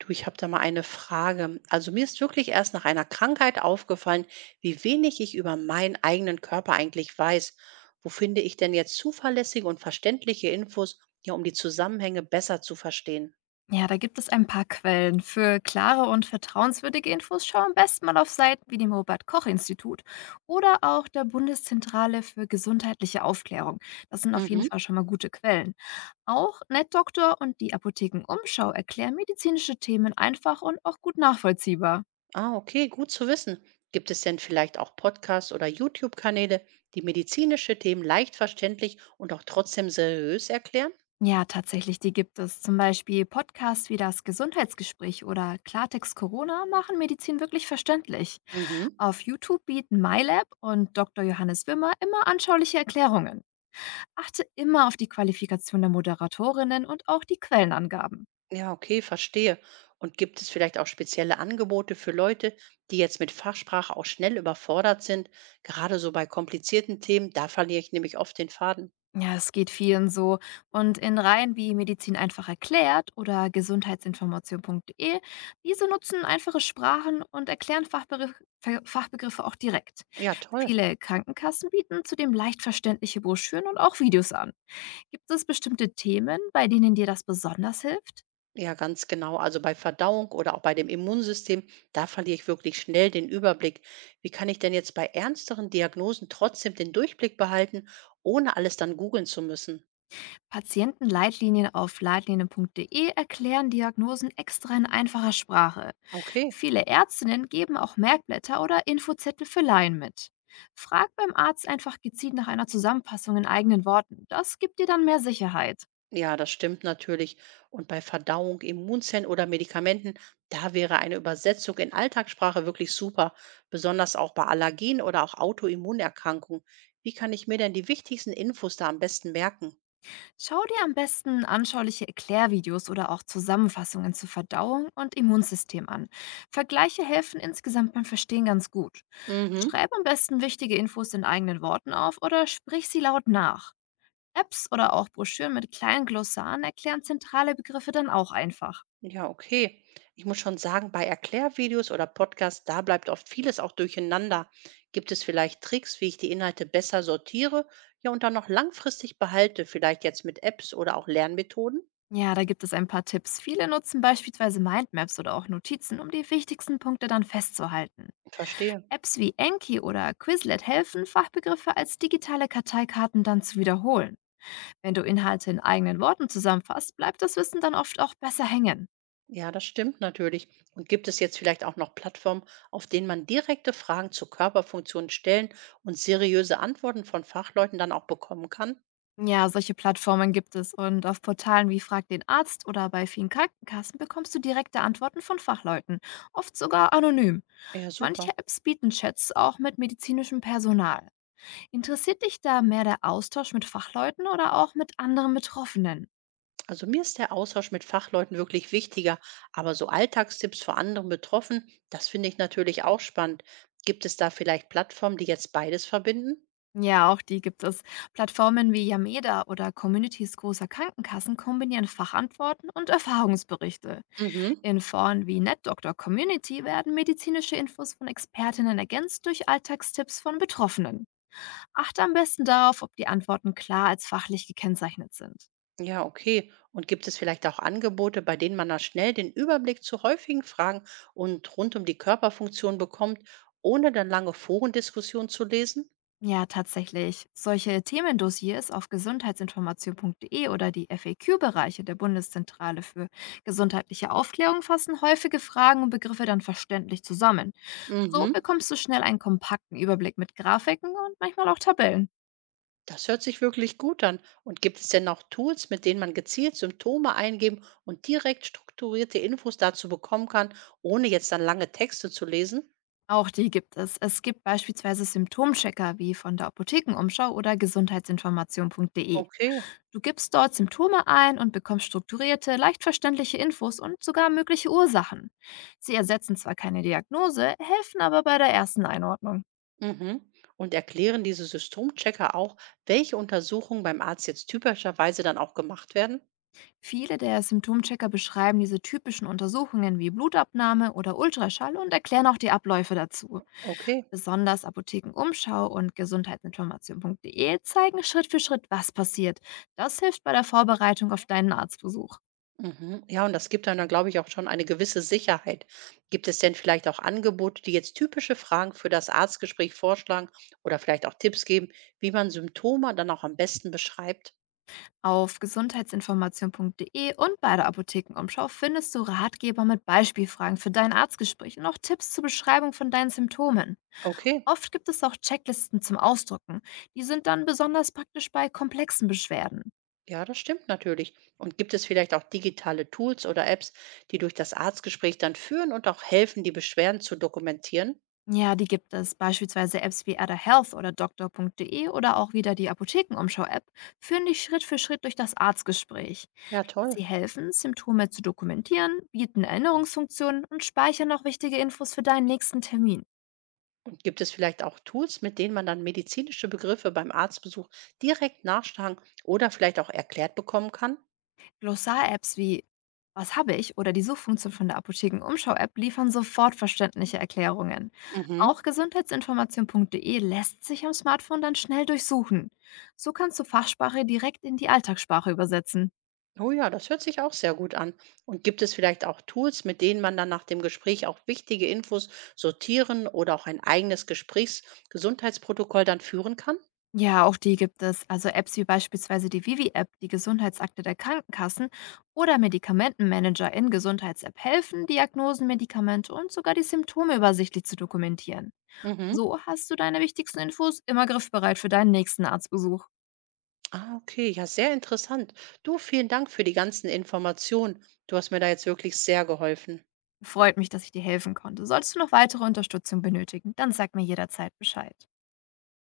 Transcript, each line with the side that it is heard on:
right: Du, ich habe da mal eine Frage. Also mir ist wirklich erst nach einer Krankheit aufgefallen, wie wenig ich über meinen eigenen Körper eigentlich weiß. Wo finde ich denn jetzt zuverlässige und verständliche Infos, ja, um die Zusammenhänge besser zu verstehen?
left: Ja, da gibt es ein paar Quellen. Für klare und vertrauenswürdige Infos schau am besten mal auf Seiten wie dem Robert-Koch-Institut oder auch der Bundeszentrale für gesundheitliche Aufklärung. Das sind auf jeden
right: Mhm.
left: Fall schon mal gute Quellen. Auch NetDoktor und die Apotheken Umschau erklären medizinische Themen einfach und auch gut nachvollziehbar.
right: Ah, okay, gut zu wissen. Gibt es denn vielleicht auch Podcasts oder YouTube-Kanäle, die medizinische Themen leicht verständlich und auch trotzdem seriös erklären?
left: Ja, tatsächlich, die gibt es. Zum Beispiel Podcasts wie das Gesundheitsgespräch oder Klartext Corona machen Medizin wirklich verständlich.
right: Mhm.
left: Auf YouTube bieten MyLab und Dr. Johannes Wimmer immer anschauliche Erklärungen. Achte immer auf die Qualifikation der Moderatorinnen und auch die Quellenangaben.
right: Ja, okay, verstehe. Und gibt es vielleicht auch spezielle Angebote für Leute, die jetzt mit Fachsprache auch schnell überfordert sind? Gerade so bei komplizierten Themen, da verliere ich nämlich oft den Faden.
left: Ja, es geht vielen so. Und in Reihen wie Medizin einfach erklärt oder gesundheitsinformation.de, diese nutzen einfache Sprachen und erklären Fachbegriff, Fachbegriffe auch direkt.
right: Ja, toll.
left: Viele Krankenkassen bieten zudem leicht verständliche Broschüren und auch Videos an. Gibt es bestimmte Themen, bei denen dir das besonders hilft?
right: Ja, ganz genau. Also bei Verdauung oder auch bei dem Immunsystem, da verliere ich wirklich schnell den Überblick. Wie kann ich denn jetzt bei ernsteren Diagnosen trotzdem den Durchblick behalten, ohne alles dann googeln zu müssen?
left: Patientenleitlinien auf leitlinien.de erklären Diagnosen extra in einfacher Sprache.
right: Okay.
left: Viele Ärztinnen geben auch Merkblätter oder Infozettel für Laien mit. Frag beim Arzt einfach gezielt nach einer Zusammenfassung in eigenen Worten. Das gibt dir dann mehr Sicherheit.
right: Ja, das stimmt natürlich. Und bei Verdauung, Immunzellen oder Medikamenten, da wäre eine Übersetzung in Alltagssprache wirklich super, besonders auch bei Allergien oder auch Autoimmunerkrankungen. Wie kann ich mir denn die wichtigsten Infos da am besten merken?
left: Schau dir am besten anschauliche Erklärvideos oder auch Zusammenfassungen zur Verdauung und Immunsystem an. Vergleiche helfen insgesamt beim Verstehen ganz gut.
right: Mhm.
left: Schreib am besten wichtige Infos in eigenen Worten auf oder sprich sie laut nach. Apps oder auch Broschüren mit kleinen Glossaren erklären zentrale Begriffe dann auch einfach.
right: Ja, okay. Ich muss schon sagen, bei Erklärvideos oder Podcasts, da bleibt oft vieles auch durcheinander. Gibt es vielleicht Tricks, wie ich die Inhalte besser sortiere, ja, und dann noch langfristig behalte, vielleicht jetzt mit Apps oder auch Lernmethoden?
left: Ja, da gibt es ein paar Tipps. Viele nutzen beispielsweise Mindmaps oder auch Notizen, um die wichtigsten Punkte dann festzuhalten.
right: Verstehe.
left: Apps wie Enki oder Quizlet helfen, Fachbegriffe als digitale Karteikarten dann zu wiederholen. Wenn du Inhalte in eigenen Worten zusammenfasst, bleibt das Wissen dann oft auch besser hängen.
right: Ja, das stimmt natürlich. Und gibt es jetzt vielleicht auch noch Plattformen, auf denen man direkte Fragen zu Körperfunktionen stellen und seriöse Antworten von Fachleuten dann auch bekommen kann?
left: Ja, solche Plattformen gibt es und auf Portalen wie Frag den Arzt oder bei vielen Krankenkassen bekommst du direkte Antworten von Fachleuten, oft sogar anonym.
right: Ja,
left: Manche
right: super.
left: Apps bieten Chats auch mit medizinischem Personal. Interessiert dich da mehr der Austausch mit Fachleuten oder auch mit anderen Betroffenen?
right: Also mir ist der Austausch mit Fachleuten wirklich wichtiger, aber so Alltagstipps für andere betroffen, das finde ich natürlich auch spannend. Gibt es da vielleicht Plattformen, die jetzt beides verbinden?
left: Ja, auch die gibt es. Plattformen wie Yameda oder Communities großer Krankenkassen kombinieren Fachantworten und Erfahrungsberichte.
right: Mhm.
left: In Foren wie NetDoctor Community werden medizinische Infos von Expertinnen ergänzt durch Alltagstipps von Betroffenen. Achte am besten darauf, ob die Antworten klar als fachlich gekennzeichnet sind.
right: Ja, okay. Und gibt es vielleicht auch Angebote, bei denen man da schnell den Überblick zu häufigen Fragen und rund um die Körperfunktion bekommt, ohne dann lange Forendiskussionen zu lesen?
left: Ja, tatsächlich. Solche Themendossiers auf gesundheitsinformation.de oder die FAQ-Bereiche der Bundeszentrale für gesundheitliche Aufklärung fassen häufige Fragen und Begriffe dann verständlich zusammen. So
right: Mhm.
left: bekommst du schnell einen kompakten Überblick mit Grafiken und manchmal auch Tabellen.
right: Das hört sich wirklich gut an. Und gibt es denn auch Tools, mit denen man gezielt Symptome eingeben und direkt strukturierte Infos dazu bekommen kann, ohne jetzt dann lange Texte zu lesen?
left: Auch die gibt es. Es gibt beispielsweise Symptomchecker wie von der Apothekenumschau oder gesundheitsinformation.de.
right: Okay.
left: Du gibst dort Symptome ein und bekommst strukturierte, leicht verständliche Infos und sogar mögliche Ursachen. Sie ersetzen zwar keine Diagnose, helfen aber bei der ersten Einordnung.
right: Mhm. Und erklären diese Symptomchecker auch, welche Untersuchungen beim Arzt jetzt typischerweise dann auch gemacht werden?
left: Viele der Symptomchecker beschreiben diese typischen Untersuchungen wie Blutabnahme oder Ultraschall und erklären auch die Abläufe dazu.
right: Okay.
left: Besonders Apothekenumschau und gesundheitsinformation.de zeigen Schritt für Schritt, was passiert. Das hilft bei der Vorbereitung auf deinen Arztbesuch.
right: Mhm. Ja, und das gibt dann, glaube ich, auch schon eine gewisse Sicherheit. Gibt es denn vielleicht auch Angebote, die jetzt typische Fragen für das Arztgespräch vorschlagen oder vielleicht auch Tipps geben, wie man Symptome dann auch am besten beschreibt?
left: Auf gesundheitsinformation.de und bei der Apothekenumschau findest du Ratgeber mit Beispielfragen für dein Arztgespräch und auch Tipps zur Beschreibung von deinen Symptomen.
right: Okay,
left: Oft gibt es auch Checklisten zum Ausdrucken. Die sind dann besonders praktisch bei komplexen Beschwerden.
right: ja, das stimmt natürlich. Und gibt es vielleicht auch digitale Tools oder Apps, die durch das Arztgespräch dann führen und auch helfen, die Beschwerden zu dokumentieren?
left: Ja, die gibt es. Beispielsweise Apps wie Ada Health oder Doktor.de oder auch wieder die Apothekenumschau-App führen dich Schritt für Schritt durch das Arztgespräch.
right: Ja, toll.
left: Sie helfen, Symptome zu dokumentieren, bieten Erinnerungsfunktionen und speichern noch wichtige Infos für deinen nächsten Termin.
right: Und gibt es vielleicht auch Tools, mit denen man dann medizinische Begriffe beim Arztbesuch direkt nachschlagen oder vielleicht auch erklärt bekommen kann?
left: Glossar-Apps wie Was habe ich oder die Suchfunktion von der Apothekenumschau-App liefern sofort verständliche Erklärungen. Auch
right: Mhm.
left: gesundheitsinformation.de lässt sich am Smartphone dann schnell durchsuchen. So kannst du Fachsprache direkt in die Alltagssprache übersetzen.
right: Oh ja, das hört sich auch sehr gut an. Und gibt es vielleicht auch Tools, mit denen man dann nach dem Gespräch auch wichtige Infos sortieren oder auch ein eigenes Gesprächsgesundheitsprotokoll dann führen kann?
left: Ja, auch die gibt es. Also Apps wie beispielsweise die Vivi-App, die Gesundheitsakte der Krankenkassen oder Medikamentenmanager in Gesundheits-App helfen, Diagnosen, Medikamente und sogar die Symptome übersichtlich zu dokumentieren.
right: Mhm.
left: So hast du deine wichtigsten Infos immer griffbereit für deinen nächsten Arztbesuch.
right: Ah, okay, ja, sehr interessant. Du, vielen Dank für die ganzen Informationen. Du hast mir da jetzt wirklich sehr geholfen.
left: Freut mich, dass ich dir helfen konnte. Solltest du noch weitere Unterstützung benötigen, dann sag mir jederzeit Bescheid.